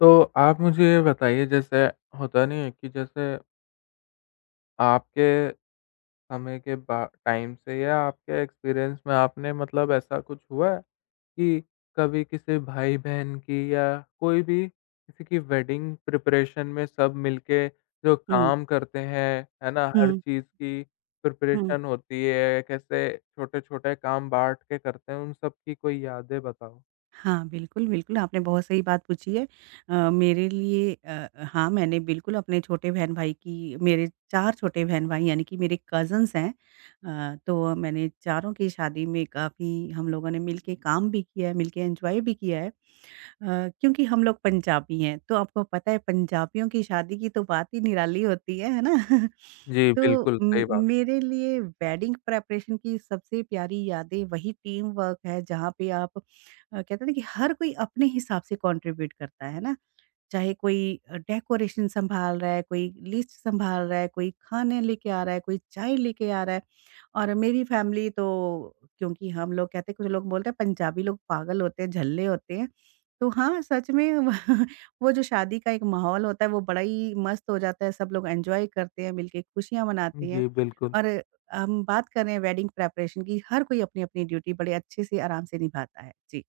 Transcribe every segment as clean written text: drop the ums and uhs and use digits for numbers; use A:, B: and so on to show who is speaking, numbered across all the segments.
A: तो आप मुझे ये बताइए जैसे होता नहीं है कि जैसे आपके समय के बा टाइम से या आपके एक्सपीरियंस में आपने मतलब ऐसा कुछ हुआ है कि कभी किसी भाई-बहन की या कोई भी किसी की वेडिंग प्रिपरेशन में सब मिलके जो
B: हुँ,
A: काम करते हैं, है ना? हर
B: हुँ,
A: चीज़ की
B: हुँ।
A: प्रिपरेशन होती है, कैसे छोटे-छोटे काम बाँट के करते हैं, उन सब की कोई यादें बताओ?
B: हाँ, बिल्कुल, बिल्कुल, आपने बहुत सही बात पूछी है। मेरे लिए हाँ, मैंने बिल्कुल अपने छोटे बहन-भाई की मेरे 4 छोटे बहन-भाई यानी कि मेरे कज़िन्स हैं। तो मैंने चारों की शादी में काफ़ी हम लोगों ने मिलके काम भी किया है, मिलके एन्जॉय भी किया है। क्योंकि हम लोग पंजाबी हैं, तो आपको पता है पंजाबियों की शादी की तो बात ही निराली होती है ना?
A: जी,
B: तो
A: बिल्कुल, सही बात।
B: मेरे लिए वेडिंग प्रेपरेशन की सबसे प्यारी यादें वही टीम वर्क है जहाँ पे आप कहते हैं ना कि हर कोई अपने हिसाब से कंट्रीब्यूट करता है ना, चाहे कोई डेकोरेशन संभाल रहा है, कोई लिस्ट संभाल रहा है, कोई खाने लेके आ रहा है, कोई चाय लेके आ रहा है। और मेरी फैमिली तो, क्योंकि हम लोग कहते हैं, कुछ लोग बोलते हैं पंजाबी लोग पागल होते हैं, झल्ले होते हैं। तो हाँ, सच में व वो जो शादी का एक माहौल होता है वो बड़ा ही मस्त हो जाता है, सब लोग एन्जॉय करते हैं, मिलके खुशियाँ मनाते हैं।
A: जी, बिल्कुल।
B: और हम बात कर रहे हैं वेडिंग प्रिपरेशन की, हर कोई अपनी-अपनी ड्यूटी बड़े अच्छे से आराम से निभाता है। जी।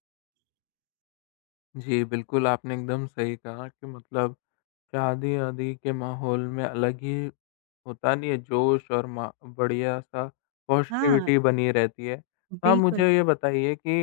A: जी, बिल्कुल, आपने एकदम सही कहा कि मतलब शादी-वादी के माहौल में अलग ही होता नहीं है जोश और मा बढ़िया-सा
B: हाँ,
A: पॉज़िटिविटी बनी रहती है। हाँ,
B: बिल्कुल,
A: मुझे ये
B: बिल
A: बताइए कि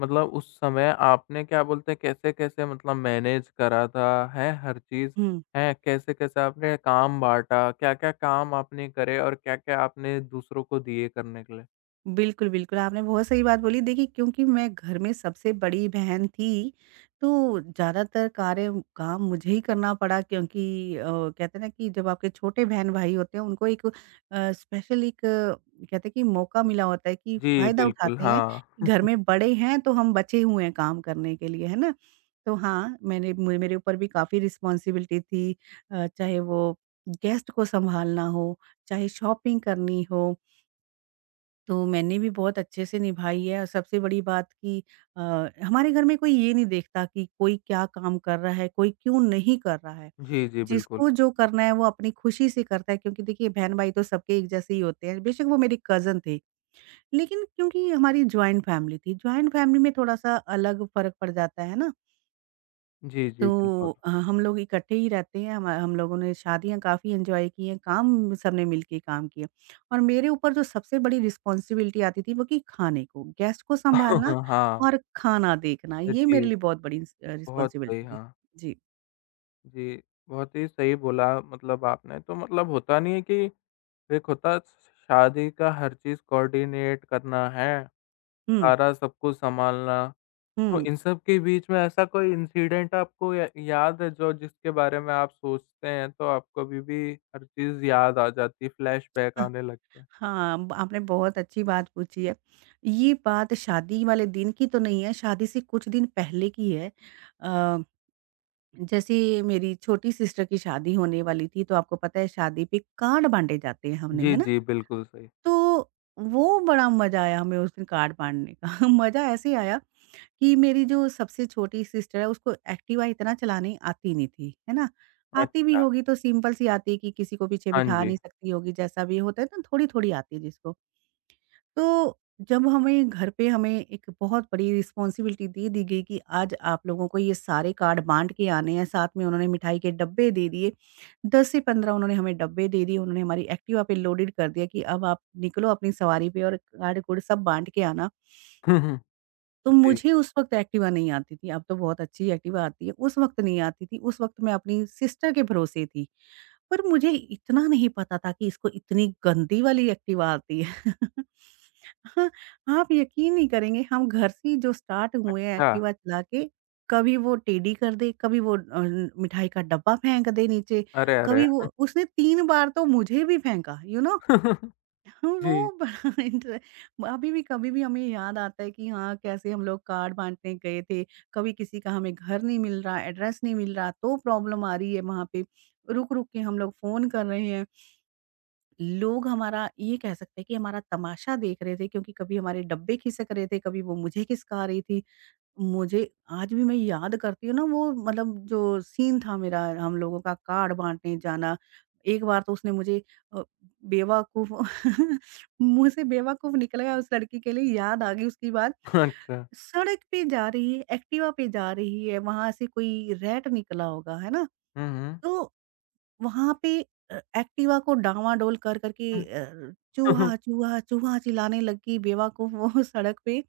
A: मतलब उस समय आपने क्या बोलते हैं कैसे-कैसे मतलब मैनेज करा था, हैं, हर चीज़?
B: हुँ।
A: हैं, कैसे-कैसे आपने काम बाँटा? क्या-क्या काम आपने करे और क्या-क्या आपने दूसरों को दिए करने के लिए?
B: बिल्कुल, बिल्कुल, आपने बहुत सही बात बोली। देखिए, क्योंकि मैं घर में सबसे बड़ी बहन थी, तो ज़्यादातर कार्य काम मुझे ही करना पड़ा क्योंकि कहते हैं ना कि जब आपके छोटे बहन-भाई होते हैं, उनको एक स्पेशल एक कहते हैं कि मौका मिला होता है कि
A: जी,
B: फ़ायदा
A: बिल्कुल,
B: उठाते हैं
A: हाँ।
B: कि घर में बड़े हैं, तो हम बचे हुए हैं काम करने के लिए, है ना? तो हाँ, मैंने म मेरे ऊपर भी काफ़ी रिस्पॉन्सिबिलिटी थी, चाहे वो गेस्ट को सँभालना हो, चाहे शॉपिंग करनी हो, तो मैंने भी बहुत अच्छे से निभाई है। और सबसे बड़ी बात कि अ, हमारे घर में कोई ये नहीं देखता कि कोई क्या काम कर रहा है, कोई क्यों नहीं कर रहा है।
A: जी, जी, बिल्कुल।
B: जिसको जो करना है वो अपनी खुशी से करता है, क्योंकि देखिए बहन-भाई तो सबके एक जैसे ही होते हैं, बेशक वो मेरी कज़न थे। लेकिन क्योंकि हमारी जॉइंट फैमिली थी, जॉइंट फैमिली में थोड़ा-सा अलग फ़र्क पड़ जाता है ना?
A: जी,
B: तो
A: जी, बिल्कुल।
B: हम लोग इकट्ठे ही रहते हैं, हम लोगों ने शादियाँ काफ़ी एन्जॉय की हैं, काम सबने मिलके काम किया। और मेरे ऊपर जो सबसे बड़ी रिस्पॉन्सिबिलिटी आती थी वो कि खाने को, गेस्ट को सँभालना
A: हाँ।
B: और खाना देखना, ये मेरे
A: जी,
B: लिए बहुत बड़ी
A: बहुत सही,
B: रिस्पॉन्सिबिलिटी थी।
A: हाँ।
B: जी।
A: जी, बहुत ही सही बोला मतलब आपने, तो मतलब होता नहीं है कि एक होता शादी का हर चीज़ कोऑर्डिनेट करना है,
B: हुँ,
A: सारा सब कुछ सँभालना, तो
B: हुँ।
A: इन सब के बीच में ऐसा कोई इंसिडेंट आपको या याद है जो जिसके बारे में आप सोचते हैं तो आपको अभी भी हर चीज़ याद आ जाती है, फ्लैशबैक
B: अह,
A: आने लगता है?
B: हाँ, ब आपने बहुत अच्छी बात पूछी है। ये बात शादी वाले दिन की तो नहीं है, शादी से कुछ दिन पहले की है। अ जैसे मेरी छोटी सिस्टर की शादी होने वाली थी, तो आपको पता है शादी पे कार्ड बाँटे जाते हैं हमने,
A: जी,
B: है ना?
A: जी, बिल्कुल सही।
B: तो वो बड़ा मज़ा आया हमें उस दिन कार्ड बाँटने का। मज़ा ऐसे आया कि मेरी जो सबसे छोटी सिस्टर है उसको एक्टिवा इतना चलानी आती नहीं थी, है ना? आती भी
A: अच्छा,
B: होगी तो सिंपल सी आती है कि किसी को पीछे
A: हाँ
B: बिठा
A: जी।
B: नहीं सकती होगी, जैसा भी होता है ना थोड़ी-थोड़ी आती है जिसको। तो जब हमें घर पे हमें एक बहुत बड़ी रिस्पॉन्सिबिलिटी दे दी गई कि आज आप लोगों को ये सारे कार्ड बांट के आने हैं, साथ में उन्होंने मिठाई के डब्बे दे दिए, 10 से 15 उन्होंने हमें डब्बे दे दिए, उन्होंने हमारी एक्टिवा पे लोडेड कर दिया कि अब आप निकलो अपनी सवारी पे और कार्ड कूड सब बांट के आना। तो
A: जी,
B: मुझे उस वक्त एक्टिवा नहीं आती थी, अब तो बहुत अच्छी एक्टिवा आती है, उस वक्त नहीं आती थी, उस वक्त मैं अपनी सिस्टर के भरोसे थी। पर मुझे इतना नहीं पता था कि इसको इतनी गंदी वाली एक्टिवा आती है। हाँ, आप यकीन नहीं करेंगे, हम घर से ही जो स्टार्ट हुए हैं
A: अच्छा,
B: एक्टिवा चला के, कभी वो टेढ़ी कर दे, कभी वो मिठाई का डब्बा फेंक दे नीचे,
A: अरे, अरे!
B: कभी वो, उसने 3 बार तो मुझे भी फेंका, यू नो। हाँ, वो
A: जी,
B: बड़ा इंटरे अभी भी कभी भी हमें याद आता है कि हाँ, कैसे हम लोग कार्ड बाँटने गए थे। कभी किसी का हमें घर नहीं मिल रहा, एड्रेस नहीं मिल रहा, तो प्रॉब्लम आ रही है वहाँ पे। रुक-रुक के हम लोग फ़ोन कर रहे हैं। लोग हमारा, ये कह सकते हैं कि हमारा तमाशा देख रहे थे, क्योंकि कभी हमारे डब्बे खिसक रहे थे, कभी वो मुझे खिसका रही थी। मुझे आज भी, मैं याद करती हूँ ना वो मतलब जो सीन था मेरा, हम लोगों का कार्ड बाँटने जाना। एक बार तो उसने मुझे अ, बेवकूफ मुँह से बेवकूफ निकल गया उस लड़की के लिए, याद आ गई उसकी बात।
A: अच्छा।
B: सड़क पे जा रही है, एक्टिवा पे जा रही है, वहाँ से कोई रैट निकला होगा, है ना?
A: हुँ, हुँ।
B: तो वहाँ पे एक्टिवा को डाँवाडोल कर-कर के
A: हुँ।
B: चूहा, चूहा, चूहा चिल्लाने लग गई बेवकूफ वो सड़क पे।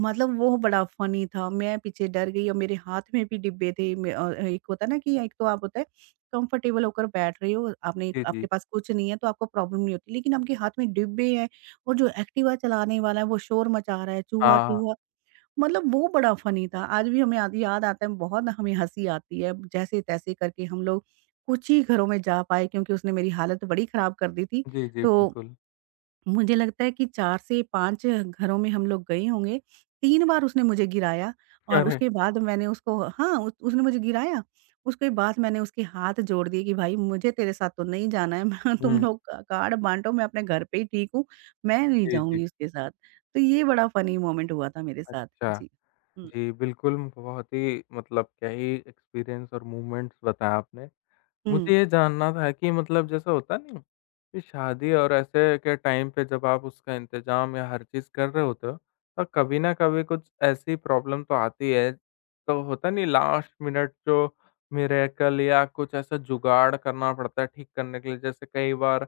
B: मतलब वो बड़ा फनी था, मैं पीछे डर गई और मेरे हाथ में भी डिब्बे थे। मैं एक होता है ना कि एक तो आप, होता है कंफर्टेबल होकर बैठ रहे हो, आपने
A: जी, जी।
B: आपके पास कुछ नहीं है, तो आपको प्रॉब्लम नहीं होती, लेकिन आपके हाथ में डिब्बे हैं और जो एक्टिवा चलाने वाला है वो शोर मचा रहा है,
A: हाँ,
B: चूहा-चूहा। मतलब वो बड़ा फनी था। आज भी हमें याद याद आता है, बहुत हमें हँसी आती है, जैसे-तैसे करके हम लोग कुछ ही घरों में जा पाए, क्योंकि उसने मेरी हालत बड़ी खराब कर दी थी।
A: जी, जी,
B: तो
A: बिल्कुल।
B: मुझे लगता है कि 4 से 5 घरों में हम लोग गए होंगे। 3 बार उसने मुझे गिराया और
A: अरे!
B: उसके बाद मैंने उसको, हाँ, उस उसने मुझे गिराया, उसके बाद मैंने उसके हाथ जोड़ दिए कि भाई मुझे तेरे साथ तो नहीं जाना है, मैं तुम
A: हुँ,
B: लोग का कार्ड बाँटो, मैं अपने घर पे ही ठीक हूँ, मैं नहीं
A: जी, जी।
B: जाऊँगी उसके साथ। तो ये बड़ा फ़नी मोमेंट हुआ था मेरे साथ।
A: अच्छा,
B: जी। हुँ,
A: जी, बिल्कुल बहुत ही मतलब क्या ही एक्सपीरियंस और मूवमेंट्स बताया आपने।
B: हुँ,
A: मुझे ये जानना था कि मतलब जैसा होता नहीं कि शादी और ऐसे के टाइम पे जब आप उसका इंतज़ाम या हर चीज़ कर रहे होते हो, तो कभी ना कभी कुछ ऐसी प्रॉब्लम तो आती है, तो होता नहीं लास्ट मिनट जो मिरेकल या कुछ ऐसा जुगाड़ करना पड़ता है ठीक करने के लिए। जैसे कई बार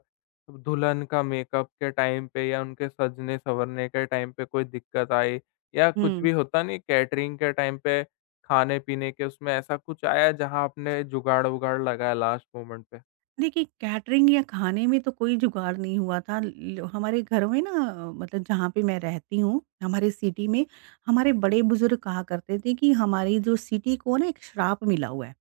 A: दुल्हन का मेकअप के टाइम पे या उनके सजने-संवरने के टाइम पे कोई दिक्कत आई या कुछ
B: हुँ।
A: भी होता नहीं कैटरिंग के टाइम पे खाने-पीने के उसमें ऐसा कुछ आया जहाँ आपने जुगाड़-वुगाड़ लगाया लास्ट मोमेंट पे?
B: देखिए, कैटरिंग या खाने में तो कोई जुगाड़ नहीं हुआ था। ल हमारे घर में ना, मतलब जहाँ पे मैं रहती हूँ, हमारे सिटी में, हमारे बड़े बुज़ुर्ग कहा करते थे कि हमारी जो सिटी को ना एक श्राप मिला हुआ है।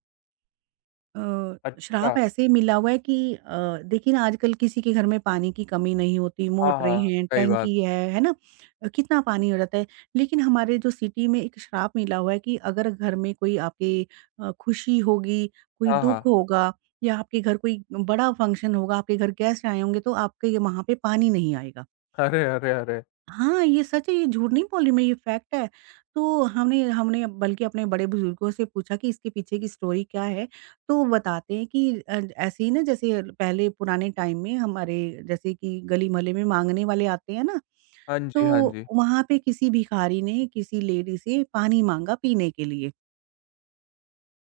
B: अ,
A: अच्छा,
B: श्राप ऐसे मिला हुआ है कि देखिए ना आजकल किसी के घर में पानी की कमी नहीं होती,
A: हाँ, हाँ,
B: मोटरें
A: हाँ,
B: हैं,
A: सही बात।
B: टैंकी है ना? कितना पानी हो जाता है। लेकिन हमारे जो सिटी में एक श्राप मिला हुआ है कि अगर घर में कोई आपके खुशी होगी, कोई
A: हाँ, हाँ।
B: दुःख होगा या आपके घर कोई बड़ा फंक्शन होगा, आपके घर गेस्ट आए होंगे, तो आपके वहाँ पे पानी नहीं आएगा।
A: अरे, अरे, अरे!
B: हाँ, ये सच है, ये झूठ नहीं बोल रही मैं, ये फैक्ट है। तो हमने हमने बल्कि अपने बड़े-बुज़ुर्गों से पूछा कि इसके पीछे की स्टोरी क्या है? तो वो बताते हैं कि ऐसे ही ना, जैसे पहले पुराने टाइम में हमारे, जैसे कि गली-मोहल्ले में माँगने वाले आते हैं ना,
A: हाँ जी, हाँ
B: तो
A: जी।
B: वहाँ पे किसी भिखारी ने किसी लेडी से पानी माँगा पीने के लिए।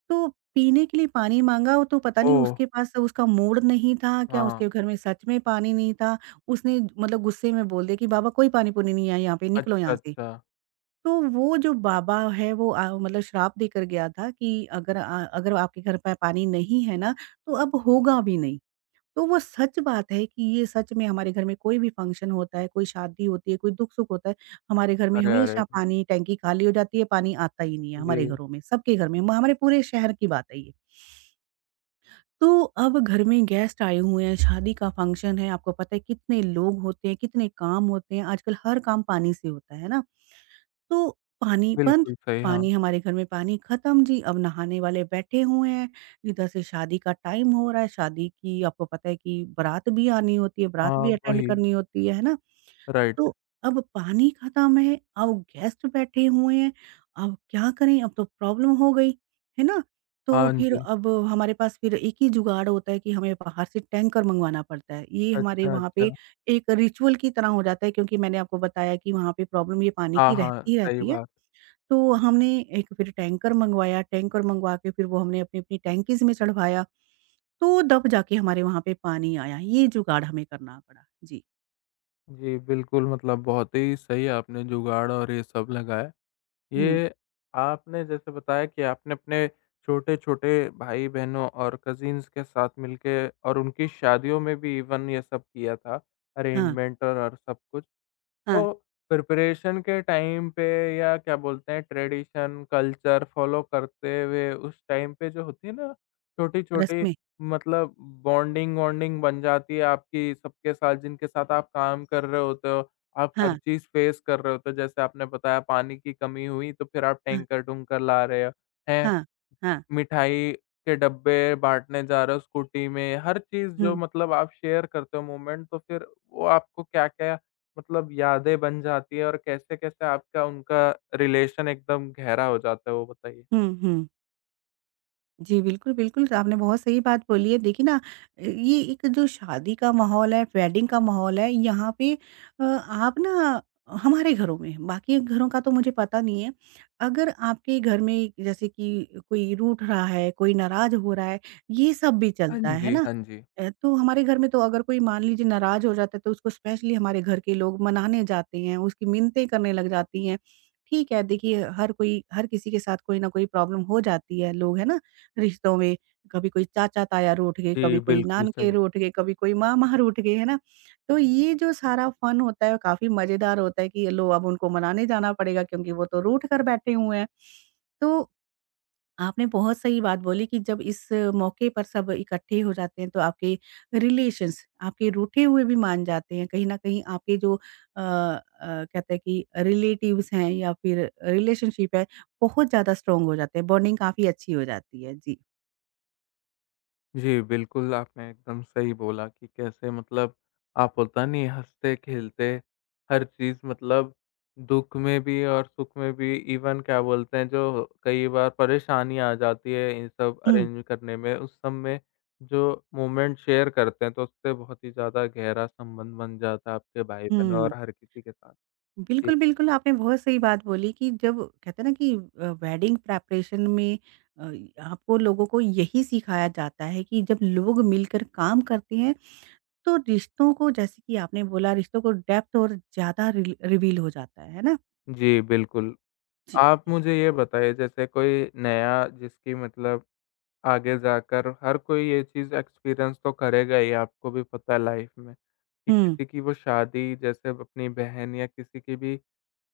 B: तो पीने के लिए पानी माँगा, वो तो पता नहीं
A: ओह!
B: उसके पास उसका मूड नहीं था, क्या
A: हाँ,
B: उसके घर में सच में पानी नहीं था। उसने मतलब गुस्से में बोल दिया कि बाबा, कोई पानी-पुनी नहीं है यहाँ पे, निकलो
A: अच्छा,
B: यहाँ से।
A: अच्छा।
B: तो वो जो बाबा है वो मतलब श्राप देकर गया था कि अगर आपके घर पे पानी नहीं है ना, तो अब होगा भी नहीं। तो वो सच बात है कि ये, सच में हमारे घर में कोई भी फंक्शन होता है, कोई शादी होती है, कोई दुख-सुख होता है, हमारे घर में
A: अरे, अरे!
B: हमेशा पानी टैंकी खाली हो जाती है, पानी आता ही नहीं है हमारे
A: जी,
B: घरों में, सबके घर में, म हमारे पूरे शहर की बात है ये। तो अब घर में गेस्ट आए हुए हैं, शादी का फंक्शन है, आपको पता है कितने लोग होते हैं, कितने काम होते हैं, आजकल हर काम पानी से होता है ना। तो पानी बंद,
A: बिल्कुल सही। हाँ,
B: पानी हमारे घर में, पानी खत्म जी, अब नहाने वाले बैठे हुए हैं, इधर से शादी का टाइम हो रहा है, शादी की आपको पता है कि बारात भी आनी होती है, बारात
A: हाँ,
B: भी अटेंड
A: वही,
B: करनी होती है ना?
A: राइट।
B: तो अब पानी खत्म है, अब गेस्ट बैठे हुए हैं, अब क्या करें? अब तो प्रॉब्लम हो गई, है ना? तो
A: हाँ
B: फिर
A: जी,
B: अब हमारे पास फिर एक ही जुगाड़ होता है कि हमें बाहर से टैंकर मँगवाना पड़ता है। ये हमारे
A: अच्छा,
B: वहाँ पे
A: अच्छा।
B: एक रिचुअल की तरह हो जाता है क्योंकि मैंने आपको बताया कि वहाँ पे प्रॉब्लम ये पानी
A: हाँ,
B: की
A: हाँ,
B: रहती ही
A: सही
B: रहती है।
A: बात।
B: तो हमने एक फिर टैंकर मँगवाया, टैंकर मँगवा के फिर वो हमने अपनी-अपनी टैंकीज़ में चढ़वाया, तो तब जाके हमारे वहाँ पे पानी आया। ये जुगाड़ हमें करना पड़ा। जी।
A: जी, बिल्कुल मतलब बहुत ही सही आपने जुगाड़ और ये सब लगाया।
B: हुँ।
A: ये आपने जैसे बताया कि आपने अपने छोटे-छोटे भाई-बहनों और कज़िन्स के साथ मिलके और उनकी शादियों में भी इवन ये सब किया था,
B: हाँ,
A: अरेंजमेंट और सब कुछ।
B: हाँ।
A: तो प्रिपरेशन के टाइम पे या क्या बोलते हैं ट्रेडिशन, कल्चर फॉलो करते हुए उस टाइम पे जो होती है ना छोटी-छोटी
B: रस्में।
A: मतलब बॉन्डिंग वॉन्डिंग बन जाती है आपकी सबके साथ जिनके साथ आप काम कर रहे होते हो। आप हर
B: हाँ,
A: चीज़ फेस कर रहे होते हो जैसे आपने बताया पानी की कमी हुई तो फिर आप
B: हाँ,
A: टैंकर-टूंकर ला रहे हो। हैं
B: हाँ, हाँ।
A: मिठाई के डब्बे बाँटने जा रहे हो स्कूटी में, हर चीज़ जो
B: हुँ,
A: मतलब आप शेयर करते हो मोमेंट तो फिर वो आपको क्या-क्या मतलब यादें बन जाती है और कैसे-कैसे आपका उनका रिलेशन एकदम गहरा हो जाता है, वो बताइए?
B: हुँ, हुँ, जी, बिल्कुल, बिल्कुल, आपने बहुत सही बात बोली है। देखिए ना, ये एक जो शादी का माहौल है, वेडिंग का माहौल है, यहाँ पे आप ना हमारे घरों में, बाकी घरों का तो मुझे पता नहीं है। अगर आपके घर में जैसे कि कोई रूठ रहा है, कोई नाराज़ हो रहा है, ये सब भी
A: हाँ
B: चलता है
A: जी,
B: ना?
A: हाँ जी।
B: तो हमारे घर में तो अगर कोई मान लीजिए नाराज़ हो जाता है, तो उसको स्पेशली हमारे घर के लोग मनाने जाते हैं, उसकी मिन्नतें करने लग जाती हैं। ठीक है, देखिए हर कोई हर किसी के साथ कोई ना कोई प्रॉब्लम हो जाती है, लोग है ना, रिश्तों में, कभी कोई चाचा-ताया रूठ गए,
A: जी,
B: कभी कोई
A: बिल्कुल
B: नानके
A: सही।
B: रूठ गए, कभी कोई मामा रूठ गए, है ना? तो ये जो सारा फन होता है काफ़ी मज़ेदार होता है कि लो अब उनको मनाने जाना पड़ेगा क्योंकि वो तो रूठ कर बैठे हुए हैं। तो आपने बहुत सही बात बोली कि जब इस मौके पर सब इकट्ठे हो जाते हैं तो आपके रिलेशंस, आपके रूठे हुए भी मान जाते हैं। कहीं न कहीं आपके जो कहते हैं कि रिलेटिव्स हैं या फिर रिलेशनशिप है, बहुत ज़्यादा स्ट्रॉन्ग हो जाते हैं, बॉन्डिंग काफ़ी अच्छी हो जाती है। जी।
A: जी, बिल्कुल, आपने एकदम सही बोला कि कैसे मतलब आप होता नहीं हँसते-खेलते हर चीज़ मतलब दुःख में भी और सुख में भी इवन क्या बोलते हैं जो कई बार परेशानी आ जाती है इन सब
B: हुँ।
A: अरेंज करने में, उस सब में जो मोमेंट शेयर करते हैं तो उससे बहुत ही ज़्यादा गहरा संबंध बन जाता है आपके भाई-बहन
B: हुँ।
A: और हर किसी के साथ। जी,
B: बिल्कुल, बिल्कुल, आपने बहुत सही बात बोली कि जब कहते हैं ना कि वेडिंग प्रेपरेशन में अ, आपको लोगों को यही सिखाया जाता है कि जब लोग मिलकर काम करते हैं, तो रिश्तों को जैसे कि आपने बोला रिश्तों को डेप्थ और ज़्यादा रिल रिवील हो जाता है ना?
A: जी, बिल्कुल।
B: जी।
A: आप मुझे ये बताइए जैसे कोई नया जिसकी मतलब आगे जाकर हर कोई ये चीज़ एक्सपीरियंस तो करेगा ही, आपको भी पता है लाइफ में, कि
B: हुँ,
A: किसी की वो शादी जैसे अपनी बहन या किसी की भी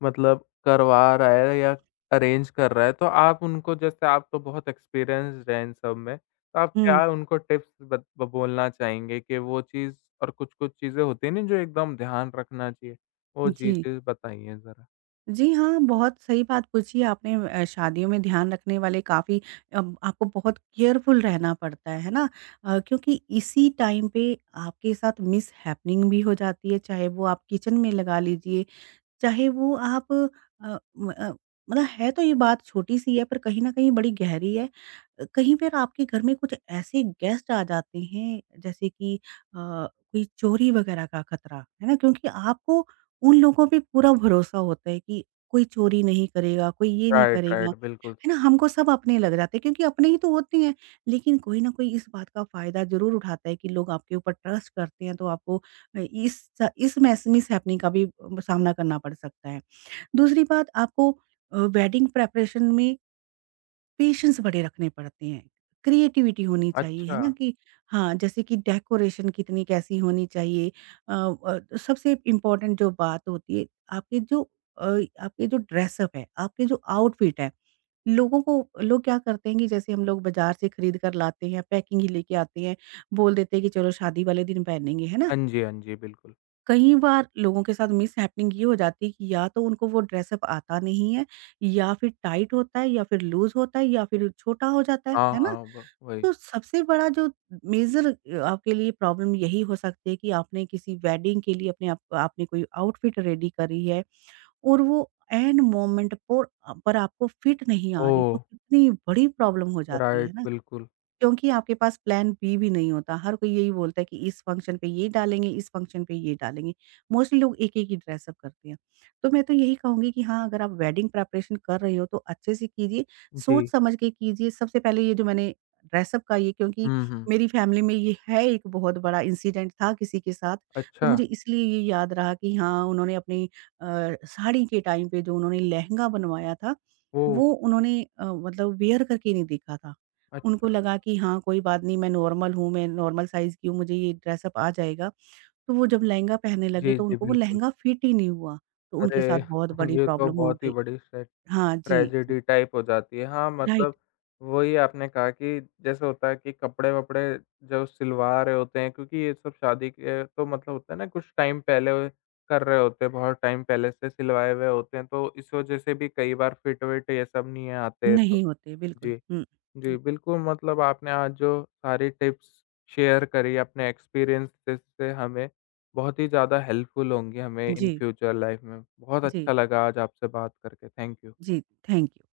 A: मतलब करवा रहा है या अरेंज कर रहा है, तो आप उनको जैसे आप तो बहुत एक्सपीरियंस्ड हैं इन सब में, तो आप
B: हुँ,
A: क्या उनको टिप्स बत ब बोलना चाहेंगे कि वो चीज़ और कुछ-कुछ चीज़ें होती हैं ना, जो एकदम ध्यान रखना चाहिए, वो
B: जी।
A: चीज़ बताइए ज़रा?
B: जी हाँ, बहुत सही बात पूछी है आपने। शादियों में ध्यान रखने वाले काफ़ी अब आपको बहुत केयरफुल रहना पड़ता है ना? क्योंकि इसी टाइम पे आपके साथ मिसहैपनिंग भी हो जाती है, चाहे वो आप किचन में लगा लीजिए, चाहे वो आप मतलब है तो ये बात छोटी-सी है पर कहीं न कहीं बड़ी गहरी है। कहीं पर आपके घर में कुछ ऐसे गेस्ट आ जाते हैं जैसे कि कोई चोरी वगैरह का खतरा, है ना? क्योंकि आपको उन लोगों पे पूरा भरोसा होता है कि कोई चोरी नहीं करेगा, कोई ये नहीं
A: राइट, राइट,
B: करेगा,
A: बिल्कुल।
B: है ना? हमको सब अपने लग जाते हैं क्योंकि अपने ही तो होते हैं। लेकिन कोई न कोई इस बात का फ़ायदा ज़रूर उठाता है कि लोग आपके ऊपर ट्रस्ट करते हैं तो आपको अ, इस स इस मैस मिस मिसहैपनिंग का भी सामना करना पड़ सकता है। दूसरी बात आपको वेडिंग प्रिपरेशन में पेशेंस बड़े रखने पड़ते हैं। क्रिएटिविटी होनी चाहिए, है
A: अच्छा।
B: ना? कि हाँ, जैसे कि डेकोरेशन कितनी कैसी होनी चाहिए, तो सबसे इम्पोर्टेंट जो बात होती है, आपके जो अ, आपके जो ड्रेसअप है, आपके जो आउटफिट है, लोगों को, लोग क्या करते हैं कि जैसे हम लोग बाज़ार से खरीद कर लाते हैं, पैकिंग ही लेके आते हैं, बोल देते हैं कि चलो शादी वाले दिन पहनेंगे, है ना?
A: हाँ जी, हाँ जी, बिल्कुल।
B: कई बार लोगों के साथ मिसहैपनिंग ये हो जाती है कि या तो उनको वो ड्रेस अप आता नहीं है, या फिर टाइट होता है, या फिर लूज़ होता है, या फिर छोटा हो जाता
A: हाँ,
B: है ना?
A: हाँ, व वही।
B: तो सबसे बड़ा जो मेजर आपके लिए प्रॉब्लम यही हो सकती है कि आपने किसी वेडिंग के लिए अपने आप आपने कोई आउटफिट रेडी करी है और वो ऐन मोमेंट पर आपको फिट नहीं आ रही,
A: ओह!
B: तो कितनी बड़ी प्रॉब्लम हो जाती
A: राइट,
B: है ना?
A: बिल्कुल।
B: क्योंकि आपके पास प्लान बी भी नहीं होता। हर कोई यही बोलता है कि इस फंक्शन पे ये डालेंगे, इस फंक्शन पे ये डालेंगे। मोस्टली लोग एक-एक ही ड्रेस अप करते हैं। तो मैं तो यही कहूँगी कि हाँ, अगर आप वेडिंग प्रिपरेशन कर रहे हो तो अच्छे से कीजिए,
A: जी।
B: सोच समझ के कीजिए। सबसे पहले ये जो मैंने ड्रेस अप का ये, क्योंकि
A: हुँ, हुँ।
B: मेरी फैमिली में ये है, एक बहुत बड़ा इंसिडेंट था किसी के साथ, तो
A: अच्छा,
B: मुझे इसलिए ये याद रहा कि हाँ, उन्होंने अपनी अ, साड़ी के टाइम पे जो उन्होंने लहंगा बनवाया था,
A: ओह!
B: वो उन्होंने मतलब वियर करके नहीं देखा था। उनको
A: अच्छा।
B: लगा कि हाँ, कोई बात नहीं, मैं नॉर्मल हूँ, मैं नॉर्मल साइज़ की हूँ, मुझे ये ड्रेसअप आ जाएगा। तो वो जब लहंगा पहनने लगे
A: जी,
B: तो
A: जी,
B: उनको वो
A: बिल्कुल।
B: लहंगा फिट ही नहीं हुआ, तो
A: अरे!
B: उनके साथ बहुत बड़ी
A: ये तो
B: प्रॉब्लम हो
A: बहुत ही
B: गई।
A: बड़ी ट्रे
B: हाँ जी, जी,
A: ट्रेजेडी टाइप हो जाती है। हाँ,
B: राइट,
A: मतलब वही आपने कहा कि जैसे होता है कि कपड़े-वपड़े जो सिलवा रहे होते हैं क्योंकि ये सब शादी के तो मतलब होता है ना कुछ टाइम पहले वो कर रहे होते हैं, बहुत टाइम पहले से सिलवाए हुए होते हैं, तो इस वजह से भी कई बार फिट-विट ये सब नहीं आते तो
B: नहीं होते बिल्कुल।
A: जी।
B: हुँ,
A: जी,
B: हुँ,
A: बिल्कुल मतलब आपने आज जो सारी टिप्स शेयर करी अपने एक्सपीरियंसेस से हमें, बहुत ही ज़्यादा हेल्पफुल होंगी हमें इन
B: जी,
A: फ्यूचर लाइफ में। बहुत
B: जी,
A: अच्छा लगा आज आपसे बात करके। Thank you.
B: जी, थैंक यू।